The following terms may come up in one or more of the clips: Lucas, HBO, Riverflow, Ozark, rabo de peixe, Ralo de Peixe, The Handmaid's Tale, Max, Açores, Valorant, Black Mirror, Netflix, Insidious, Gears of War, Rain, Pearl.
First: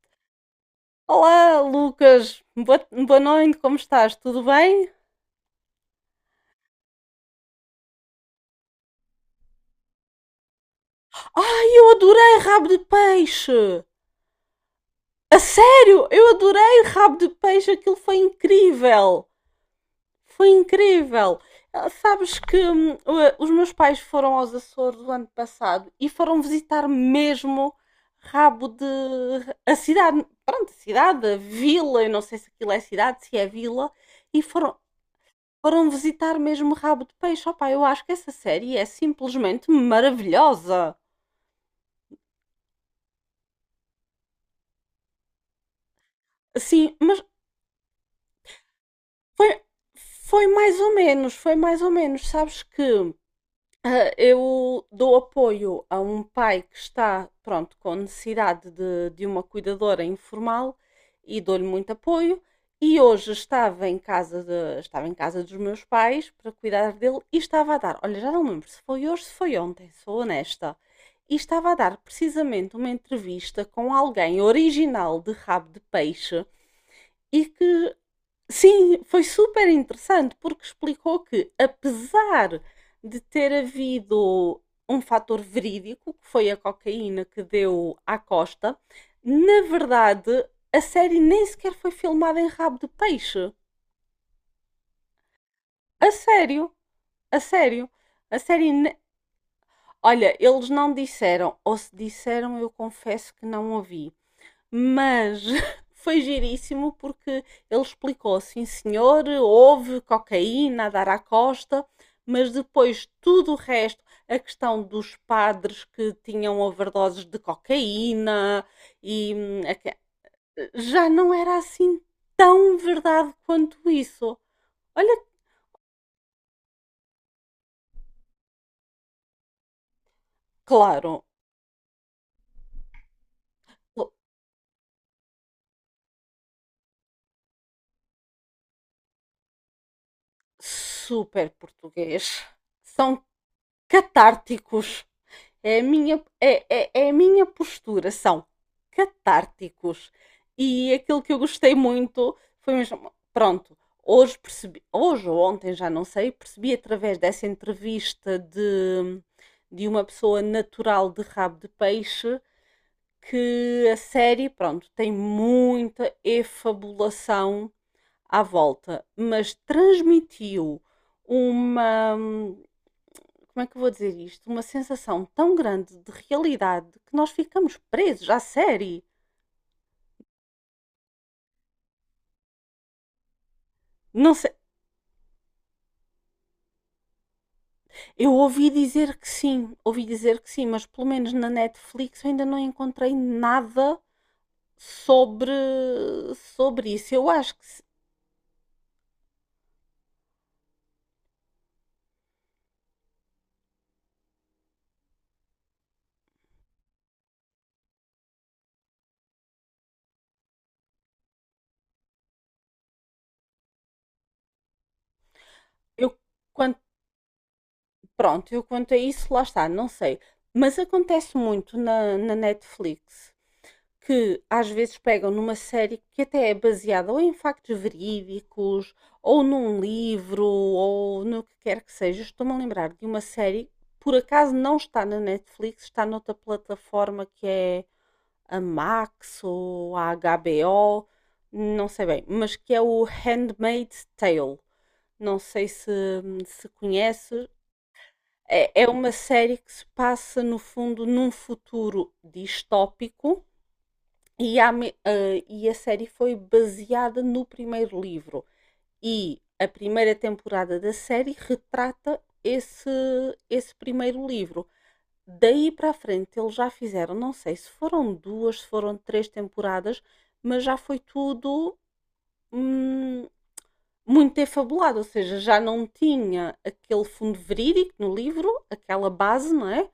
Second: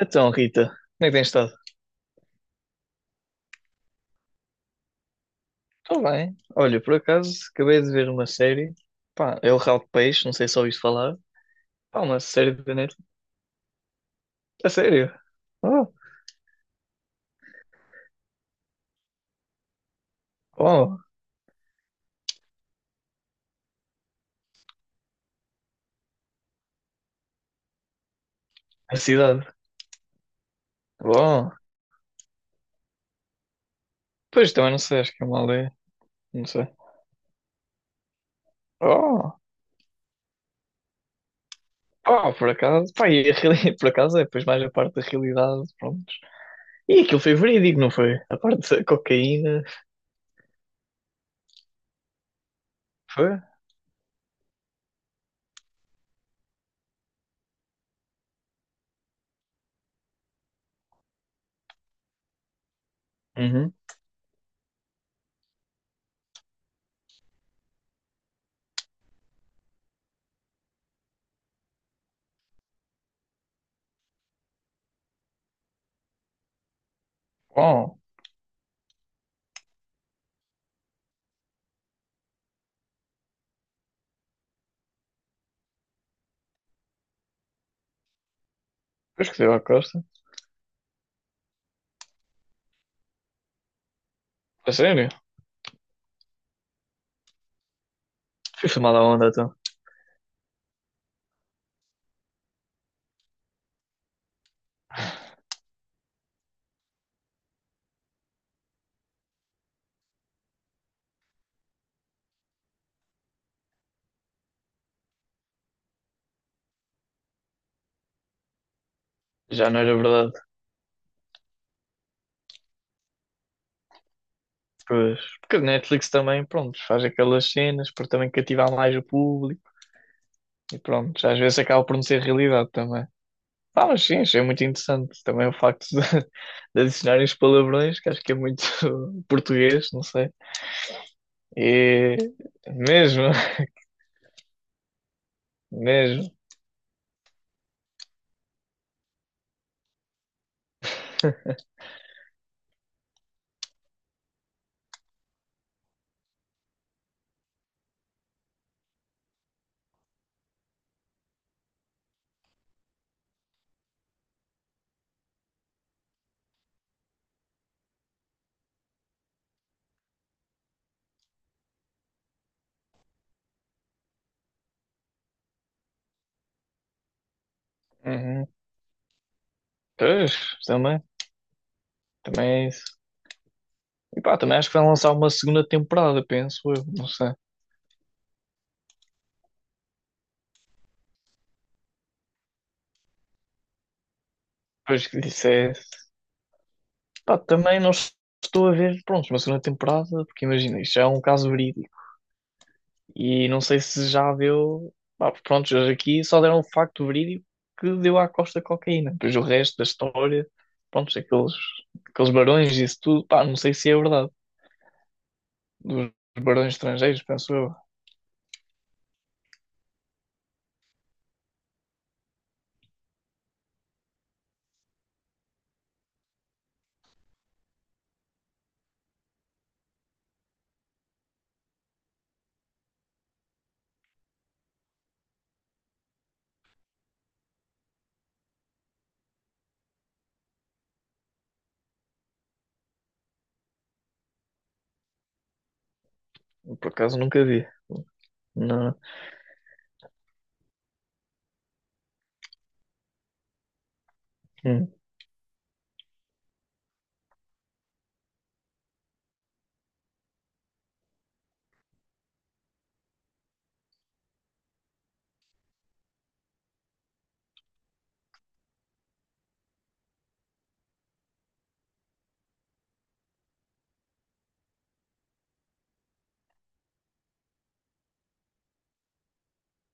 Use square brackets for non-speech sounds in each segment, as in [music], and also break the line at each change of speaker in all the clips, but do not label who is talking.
Então, Rita, como é que tens estado?
Olá, Lucas. Boa noite, como estás? Tudo bem?
Estou bem. Olha, por acaso, acabei de ver uma série. Pá, é o Ralo de Peixe, não sei se ouviste falar.
Ai, eu
Pá, uma
adorei
série
rabo
da
de
Netflix.
peixe!
A sério?
A
Oh,
sério, eu adorei rabo de peixe, aquilo foi incrível! Foi
oh,
incrível! Ah, sabes que os meus pais foram aos Açores o ano passado e foram visitar mesmo rabo de
a cidade.
a cidade, pronto, a cidade, a
Bom.
vila, eu não sei se aquilo é cidade, se é vila. e
Pois, também
foram,
não sei, acho que é uma aldeia.
Foram visitar
Não sei.
mesmo o rabo de peixe. Opá, eu acho que essa série é
Oh,
simplesmente maravilhosa.
oh, por acaso. Pá, [laughs] por acaso é depois mais a parte da realidade, pronto.
Assim,
E aquilo
mas
foi verídico, não foi? A parte da
foi,
cocaína,
foi mais ou menos, foi mais ou menos. Sabes que.
foi?
Ah, eu dou apoio a um pai que está, pronto, com necessidade de uma cuidadora informal e dou-lhe muito apoio. E hoje
Uhum.
estava em casa dos meus pais para cuidar dele e estava a dar, olha, já não me lembro se foi hoje, se foi ontem, sou honesta. E estava a dar precisamente uma entrevista com alguém original de rabo de peixe. E que
Oh,
Sim, foi super interessante porque explicou que, apesar de ter havido um fator verídico, que foi a cocaína que deu à Costa,
pois que deu à
na
costa.
verdade a série nem sequer foi filmada em rabo de peixe.
A sério?
A sério, a sério, a
Foi
série.
filmada a onda, então.
Olha, eles não disseram, ou se disseram, eu confesso que não ouvi. Mas [laughs] foi giríssimo porque ele explicou: sim, senhor, houve cocaína a dar à costa, mas depois tudo o resto, a questão dos padres que tinham overdoses de cocaína e
Já não era verdade.
já não era assim tão verdade quanto isso.
Pois,
Olha,
porque a Netflix também, pronto, faz aquelas cenas para também cativar mais o público e pronto,
claro,
já às vezes acaba por não ser realidade também. Ah, mas sim, achei muito interessante também o facto de, [laughs] de adicionarem os palavrões, que acho que é muito [laughs] português, não sei.
super
E
português. São
mesmo,
catárticos.
[laughs]
É a minha,
mesmo.
é, é, é a minha postura, são catárticos. E aquilo que eu gostei muito foi mesmo, pronto, hoje percebi, hoje ou ontem, já não sei, percebi através dessa entrevista de uma pessoa natural de rabo de peixe que a série, pronto, tem muita efabulação à volta, mas transmitiu uma, como é que eu vou dizer isto? Uma sensação tão grande de realidade que nós ficamos presos à
Uhum.
série.
Pois, também, também é isso. E
Não
pá,
sei.
também acho que vai lançar uma segunda temporada, penso eu, não sei.
Eu ouvi dizer que sim, ouvi dizer que sim, mas pelo menos na Netflix eu ainda não encontrei nada
Pois que isso
sobre,
é.
sobre isso. Eu
Pá,
acho que
também não estou a ver, pronto, uma segunda temporada, porque imagina, isto já é um caso verídico. E não sei se já deu. Pá, pronto, eles aqui só deram o facto verídico que deu à Costa cocaína. Depois o resto da história, pronto, aqueles barões e isso tudo, pá, não sei se é verdade. Dos
eu
barões
quanto,
estrangeiros, penso eu.
pronto, eu quanto a isso, lá está, não sei. Mas acontece muito na Netflix, que às vezes pegam numa série que até é baseada ou em factos verídicos, ou num livro, ou no que quer que seja. Estou-me a lembrar de uma série, por acaso não está na Netflix, está noutra plataforma que é a Max ou a HBO, não sei bem, mas que é o Handmaid's Tale. Não sei se,
Por acaso nunca
conheces.
vi.
É
Não.
uma série que se passa, no fundo, num futuro distópico
Hum.
e a série foi baseada no primeiro livro. E a primeira temporada da série retrata esse primeiro livro. Daí para a frente eles já fizeram, não sei se foram duas, se foram três temporadas, mas já foi tudo hum, muito defabulado, ou seja, já não tinha aquele fundo verídico no livro, aquela base, não é?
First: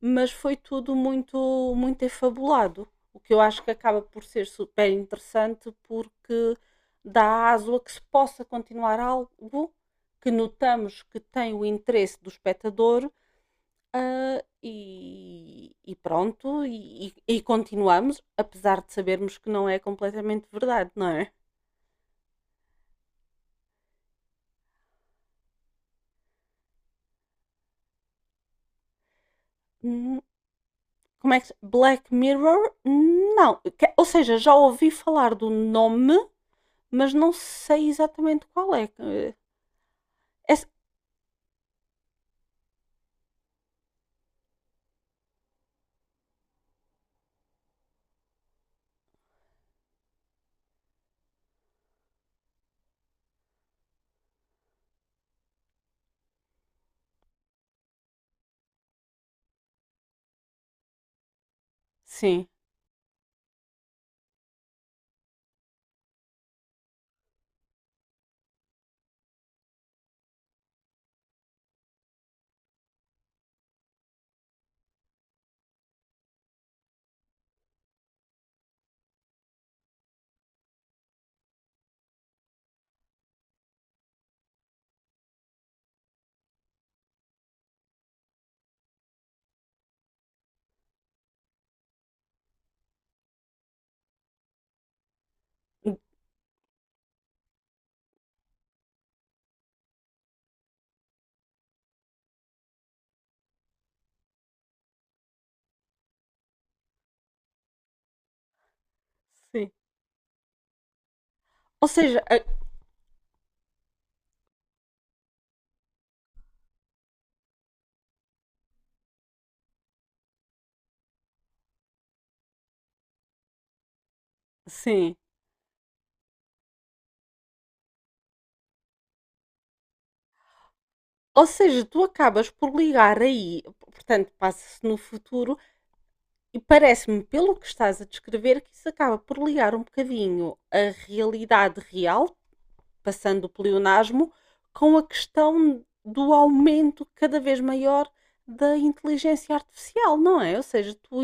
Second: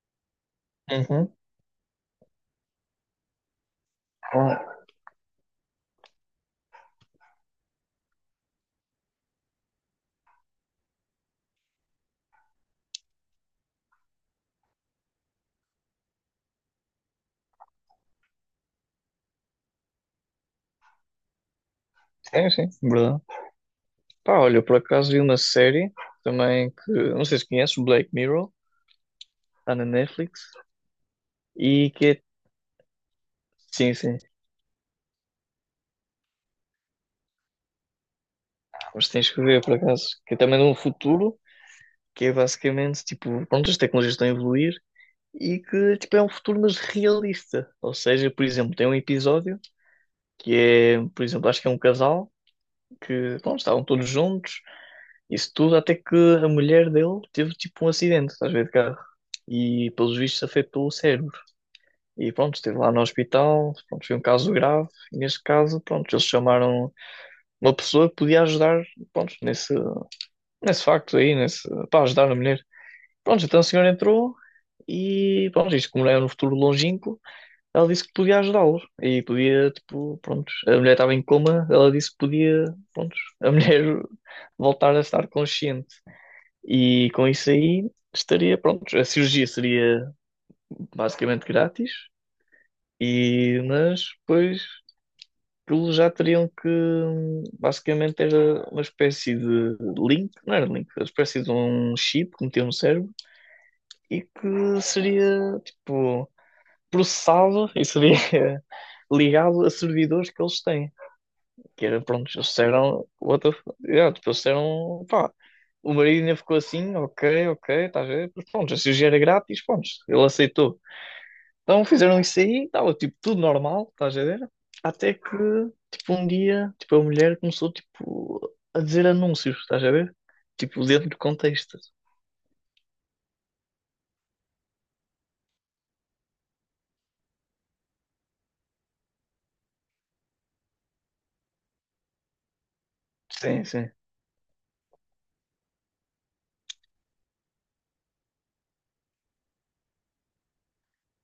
Mas foi tudo
Uhum.
muito, muito defabulado, o que eu acho que acaba por ser
Ah,
super interessante porque dá aso a que se possa continuar algo que notamos que tem o interesse do espectador e pronto, e continuamos, apesar de sabermos que não é completamente verdade, não é?
sim, sim, verdade. Pá, olha, eu por acaso vi uma série também que, não sei se conheces, Black Mirror, está na Netflix,
Como é que.
e que
Black
é.
Mirror? Não.
Sim,
Ou
sim,
seja, já ouvi falar do nome, mas não sei exatamente qual é.
mas tens que ver por acaso, que é
É-
também de um futuro. Que é basicamente, tipo, pronto, as tecnologias estão a evoluir e que, tipo, é um futuro mas realista. Ou seja, por exemplo, tem um episódio que é, por exemplo, acho que é um casal que, pronto, estavam todos juntos, isso tudo, até que a mulher dele teve, tipo, um acidente, estás a ver, de carro. E, pelos vistos, afetou o cérebro. E,
Sim.
pronto, esteve lá no hospital, pronto, foi um caso grave. E, neste caso, pronto, eles chamaram uma pessoa que podia ajudar, pronto, nesse facto aí, para ajudar a mulher. Pronto, então a senhora entrou e, pronto, isto como não é no futuro longínquo, ela disse que podia ajudá-los. E podia, tipo, pronto, a mulher estava em coma, ela disse que podia, pronto, a [laughs] mulher voltar a estar consciente. E com isso aí estaria, pronto, a cirurgia seria basicamente grátis, e, mas depois aquilo já teriam que, basicamente era uma espécie de link, não era link, uma espécie de um chip que metiam no cérebro e que seria, tipo processado e seria [laughs] ligado
Sim.
a servidores que eles têm. Que
Ou
era,
seja,
pronto, eles disseram, yeah, tipo, eles disseram, pá, o marido ainda ficou assim, ok, ok, estás a ver? Mas pronto, se o dinheiro era grátis, pronto, ele aceitou. Então fizeram isso aí, estava tipo tudo normal, estás a ver? Até
sim.
que, tipo, um dia, tipo, a mulher começou, tipo, a dizer anúncios, estás a ver? Tipo, dentro do
Ou
contexto.
seja, tu acabas por ligar aí, portanto, passa-se no futuro, e parece-me, pelo que estás a descrever, que isso acaba por ligar um bocadinho a realidade real, passando o
Sim, sim.
pleonasmo, com a questão do aumento cada vez maior da inteligência artificial, não é? Ou seja,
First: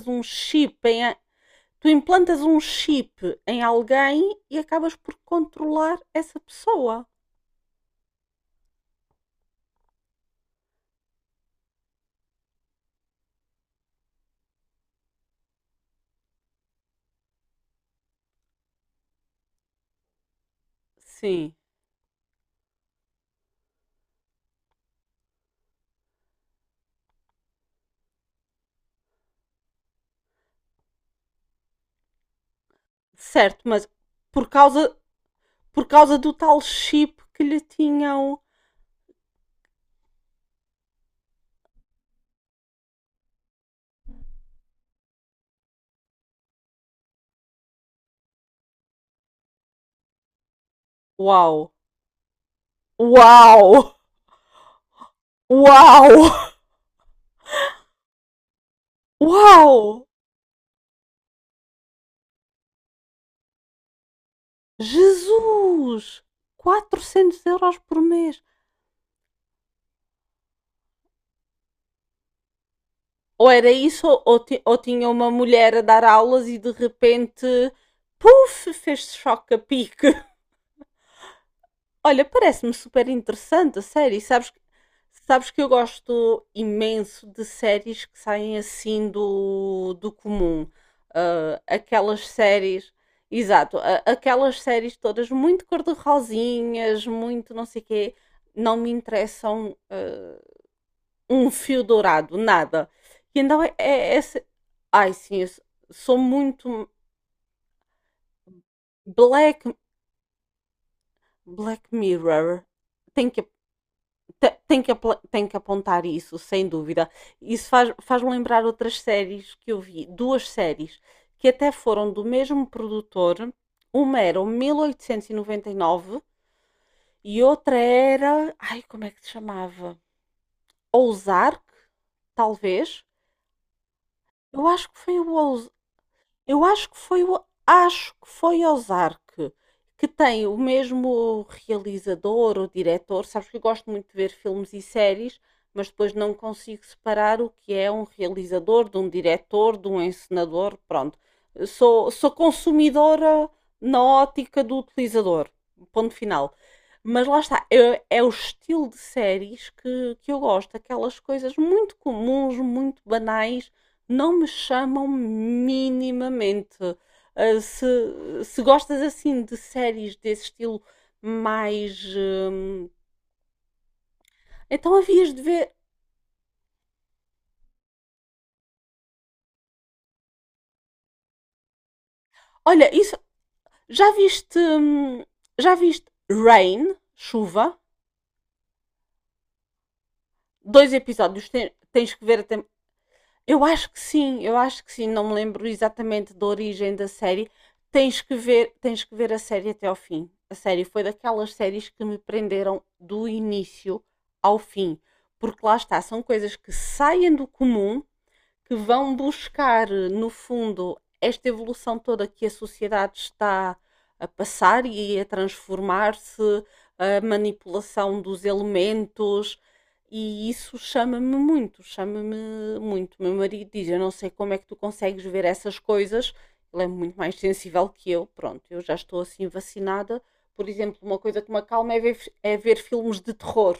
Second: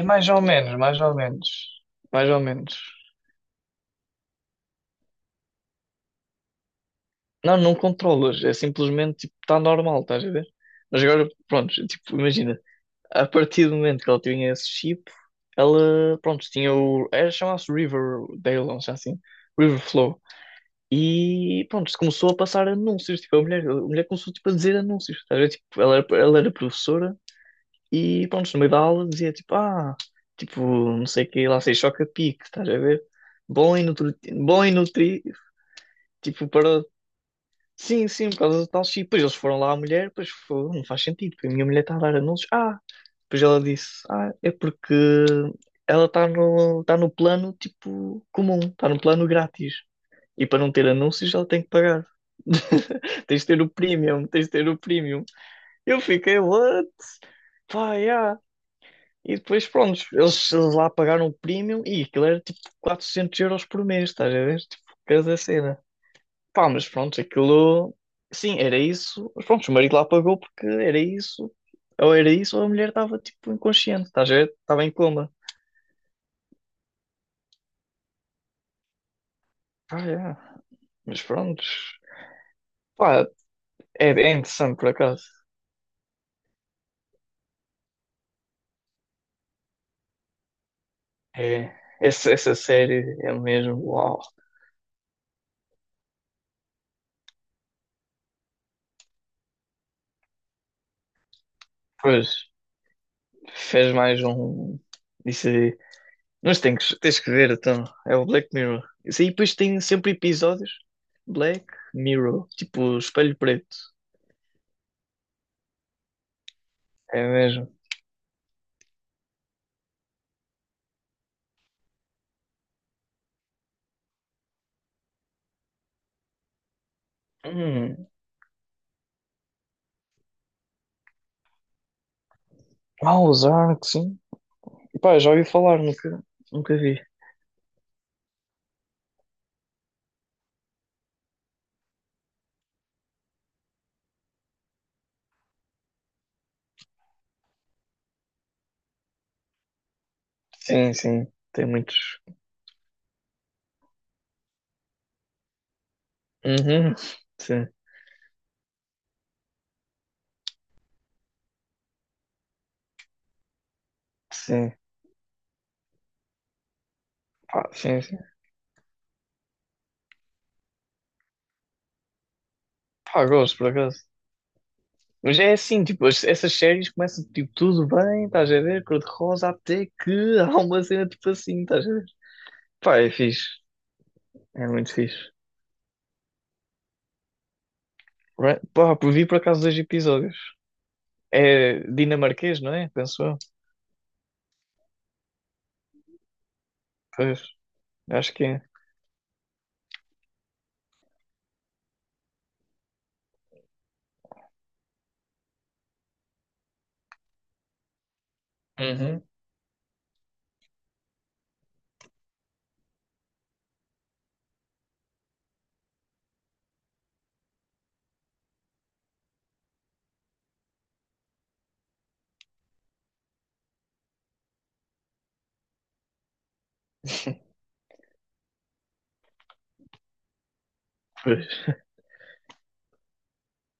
É
um
mais ou menos, mais ou menos.
tu
Mais ou
implantas um
menos.
chip em alguém e acabas por controlar essa pessoa.
Não, não controlas, é simplesmente tipo, está normal, estás a ver? Mas agora, pronto, tipo, imagina, a partir do momento que ela tinha esse chip, ela, pronto, tinha o. Era chamava-se Riverdale, não sei assim, Riverflow.
Sim,
E pronto, começou a passar anúncios, tipo, a mulher começou tipo, a dizer anúncios, estás a ver? Tipo, ela era professora e pronto, no meio da aula dizia tipo, ah, tipo, não sei o que, lá sei, choca-pique, estás a ver?
certo,
Bom e
mas
nutri...
por
bom e
causa
nutri,
por causa do
tipo,
tal
para
chip que lhe
sim, sim, por
tinham.
causa do tal chip. Depois eles foram lá à mulher, pois foi, não faz sentido, porque a minha mulher está a dar anúncios. Ah, depois ela disse, ah, é porque ela está no, tá no plano tipo comum, está no plano grátis. E para não ter anúncios ela tem que
Uau!
pagar. Tens de ter
Uau!
o premium, tens de ter o premium. Eu
Uau!
fiquei, what? Pá, yeah. E depois, pronto,
Uau!
eles lá pagaram o premium e aquilo era tipo 400 euros por mês, estás a ver? Tipo, cada cena.
Jesus!
Pá, mas pronto,
400 euros
aquilo.
por mês.
Sim, era isso. Mas pronto, o marido lá pagou porque era isso. Ou era isso, ou a mulher estava
Ou
tipo
era isso,
inconsciente, estás a
ou,
ver?
ti- ou
Estava em
tinha uma
coma.
mulher a dar aulas e de repente, puf, fez choque a
Pá,
pique.
é.
[laughs]
Mas pronto.
Olha, parece-me super
Pá,
interessante a
é,
série.
é
Sabes, que-
interessante por acaso.
sabes que eu gosto imenso de séries que saem assim do comum. Ah,
É.
aquelas
Essa
séries,
série é mesmo.
exato,
Uau.
aquelas séries todas muito cor-de-rosinhas, muito não sei quê, não me interessam. Ah, um fio
Pois,
dourado, nada. E então é,
fez
é
mais
essa.
um.
Ai sim, eu
Isso aí.
sou
Mas
muito.
tens que ver, então. É o Black Mirror. Isso aí depois
Black,
tem sempre episódios. Black
Black
Mirror.
Mirror,
Tipo,
tem
espelho
que,
preto.
tem, que, tem que apontar isso, sem dúvida.
É
Isso
mesmo.
faz-me lembrar outras séries que eu vi, duas séries, que até foram do mesmo produtor. Uma era o mil oitocentos e noventa e nove e outra
Hum.
era. Ai, como é que se chamava? Ozark, talvez.
Ah, os arcos. Sim.
Eu acho que foi
Pá,
o
já ouvi falar,
Eu
nunca
acho que
vi.
foi o acho que foi Ozark, que tem o mesmo realizador ou diretor. Sabes que eu gosto muito de ver filmes e séries, mas depois não consigo separar o que é um realizador, de um diretor, de um encenador.
Sim,
Pronto,
sim, tem
sou,
muitos.
sou consumidora na ótica do utilizador. Ponto final.
Uhum.
Mas lá está,
Sim,
é o estilo de séries que eu gosto, aquelas coisas muito comuns, muito banais, não me
sim,
chamam minimamente. Ah, se,
sim, sim.
se gostas assim de séries desse estilo mais.
Pá, gosto, por acaso.
Então havias
Mas
de
é
ver.
assim, tipo, essas séries começam, tipo, tudo bem, estás a ver, cor-de-rosa, até que [laughs] há uma cena, tipo, assim, estás a ver.
Olha,
Pá, é
isso.
fixe,
Já viste.
é muito fixe.
Já viste Rain, chuva?
Vi por acaso dois episódios.
Dois episódios. Ten-
É
tens que ver
dinamarquês,
até.
não é? Penso eu.
Eu acho que sim, eu acho que sim, não me lembro exatamente da origem da
Pois,
série. Tens
acho
que
que é.
ver, tens que ver a série até ao fim. A série foi daquelas séries que me prenderam do início ao fim, porque lá está, são coisas que saem do comum que vão
Uhum.
buscar, no fundo, esta evolução toda que a sociedade está a passar e a transformar-se, a manipulação dos elementos, e isso chama-me muito, chama-me muito. Meu marido diz: eu não sei como é que tu consegues ver essas coisas. Ele é muito mais sensível que eu. Pronto, eu já estou assim vacinada. Por exemplo, uma coisa
Pois.
que me acalma é ver, filmes de terror.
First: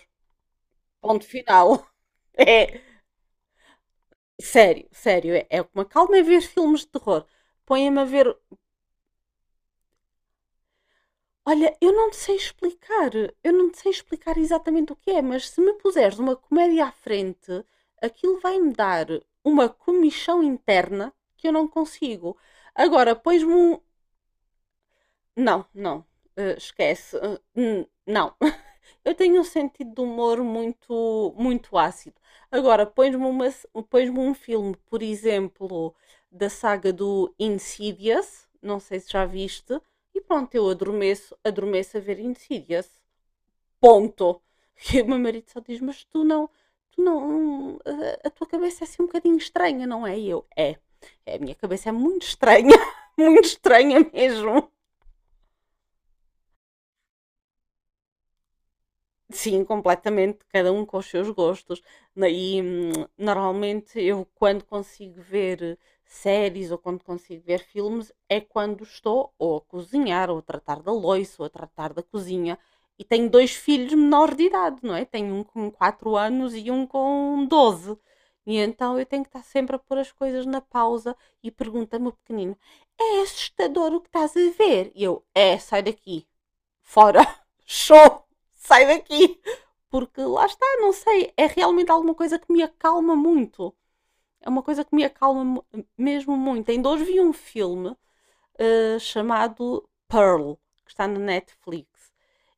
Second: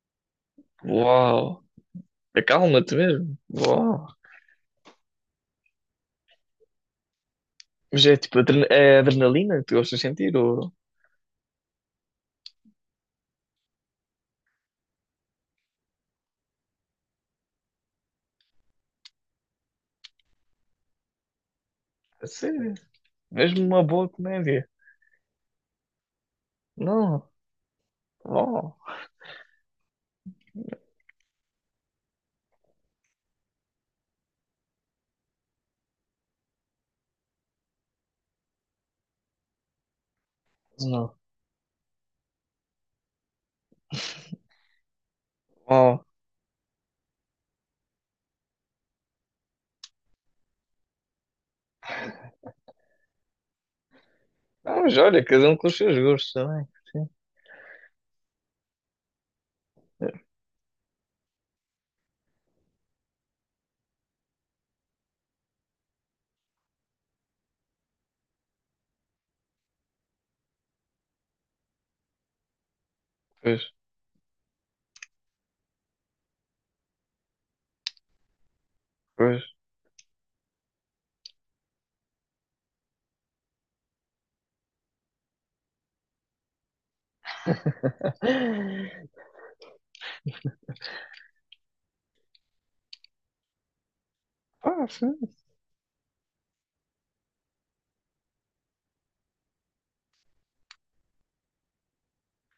Ponto
Uau.
final. [laughs] É,
Acalma-te mesmo. Uau.
sério, sério, é uma calma é ver filmes de terror. Põem-me a
Mas é
ver.
tipo é adrenalina que tu gostas de sentir? Ou...
Olha, eu não te sei explicar, eu não te sei explicar exatamente o que é, mas se me puseres uma comédia à frente, aquilo vai-me dar uma comichão interna que eu não
A
consigo.
sério?
Agora, pões-me
Mesmo
um.
uma boa comédia?
Não, não, esquece,
Não.
não.
Oh,
[laughs] Eu tenho um sentido de humor muito, muito ácido. Agora, pões-me um filme, por exemplo, da saga do Insidious, não sei se já viste, e pronto, eu
não.
adormeço, a ver Insidious. Ponto. [laughs] E o meu marido só diz, mas
Oh.
tu não, a tua cabeça é assim um bocadinho estranha, não é? E eu, é, a minha cabeça é muito estranha, [laughs] muito estranha mesmo.
Não, mas olha, cada um com os seus gostos também. Sim.
Sim,
É,
completamente, cada um com os seus gostos. E normalmente eu, quando consigo ver séries ou quando consigo ver filmes, é quando estou ou a cozinhar, ou a tratar da loiça, ou a tratar da cozinha. E tenho dois
pois,
filhos menores de idade, não é? Tenho um com 4 anos e um com 12. E então eu tenho que estar
pois.
sempre a pôr as coisas na pausa e pergunta-me o pequenino: é assustador o que estás a ver? E eu: é, sai daqui fora, [laughs] show, sai
[laughs]
daqui. Porque lá está, não sei, é realmente alguma coisa que me acalma muito. É uma coisa
Pá,
que me
sim.
acalma mesmo muito. Ainda hoje vi um filme chamado Pearl, que está na Netflix,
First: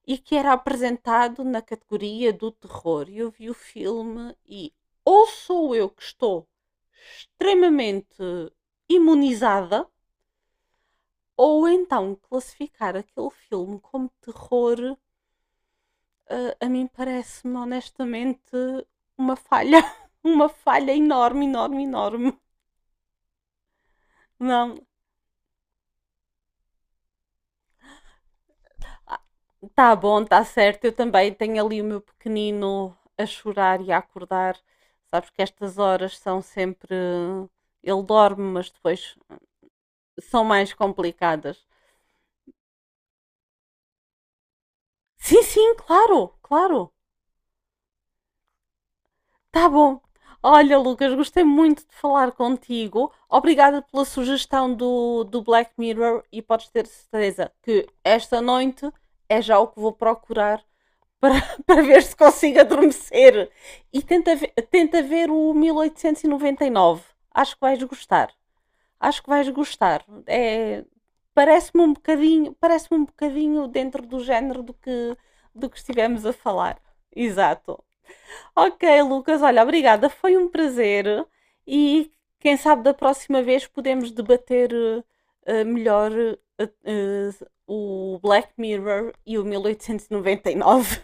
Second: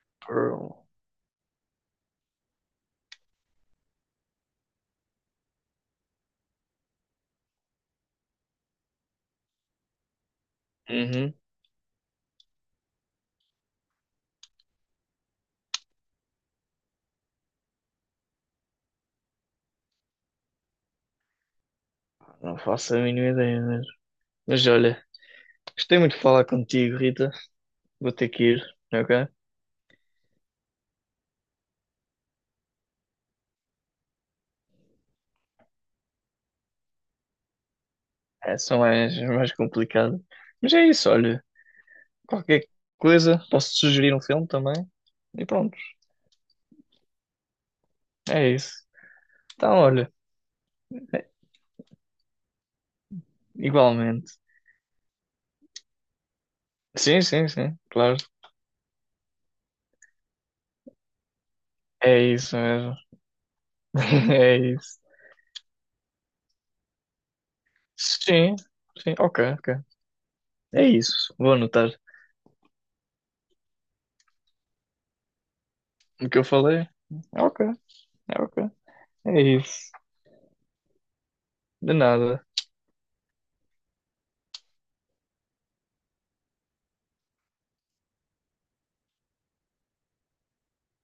e que era
Por-
apresentado na categoria do terror. E eu vi o filme e ou sou eu que estou extremamente imunizada,
Uhum.
ou então classificar aquele filme como terror. Ah, a mim parece-me honestamente uma falha, [laughs] uma falha enorme, enorme, enorme.
Não faço a mínima ideia mesmo. Mas
Não,
olha, gostei muito de falar contigo, Rita. Vou ter que ir,
ah,
ok?
tá bom, tá certo. Eu também tenho ali o meu pequenino a chorar e a acordar. Sabes que estas horas são sempre. Ele dorme,
É,
mas
são
depois
mais complicado.
são
Mas
mais
é isso, olha.
complicadas.
Qualquer coisa, posso sugerir um filme também.
Sim,
E
sim,
pronto,
claro, claro.
é isso.
Tá
Então,
bom.
olha,
Olha, Lucas, gostei muito de falar contigo. Obrigada pela
igualmente.
sugestão do, Black Mirror e podes ter
Sim, sim,
certeza
sim,
que
claro.
esta noite é já o que vou procurar para, [laughs] para ver se
É isso
consigo
mesmo.
adormecer. E
[laughs] É isso.
tenta ver o mil oitocentos e noventa e nove. Acho que vais gostar.
Sim, sim,
Acho que vais
ok, ok.
gostar.
É
É,
isso. Vou anotar
parece-me um bocadinho dentro do género do que, estivemos
o
a
que eu
falar.
falei. Ok,
Exato.
ok.
Ok,
É
Lucas, olha,
isso.
obrigada, foi um prazer
De
e
nada.
quem sabe da próxima vez podemos debater melhor eh, o Black Mirror e o 1899.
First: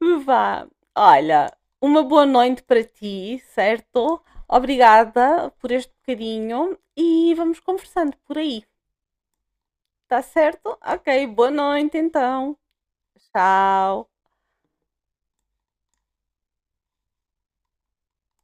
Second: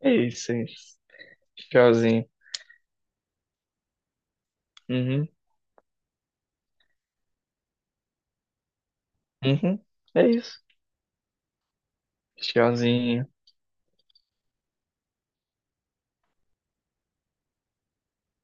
É
[laughs]
isso, é
Vá,
isso.
olha, uma boa
Tchauzinho.
noite para ti, certo?
Uhum,
Obrigada por este bocadinho e vamos conversando por aí,
uhum.
tá
É isso.
certo? Ok, boa noite então.
Tchauzinho.
Tchau.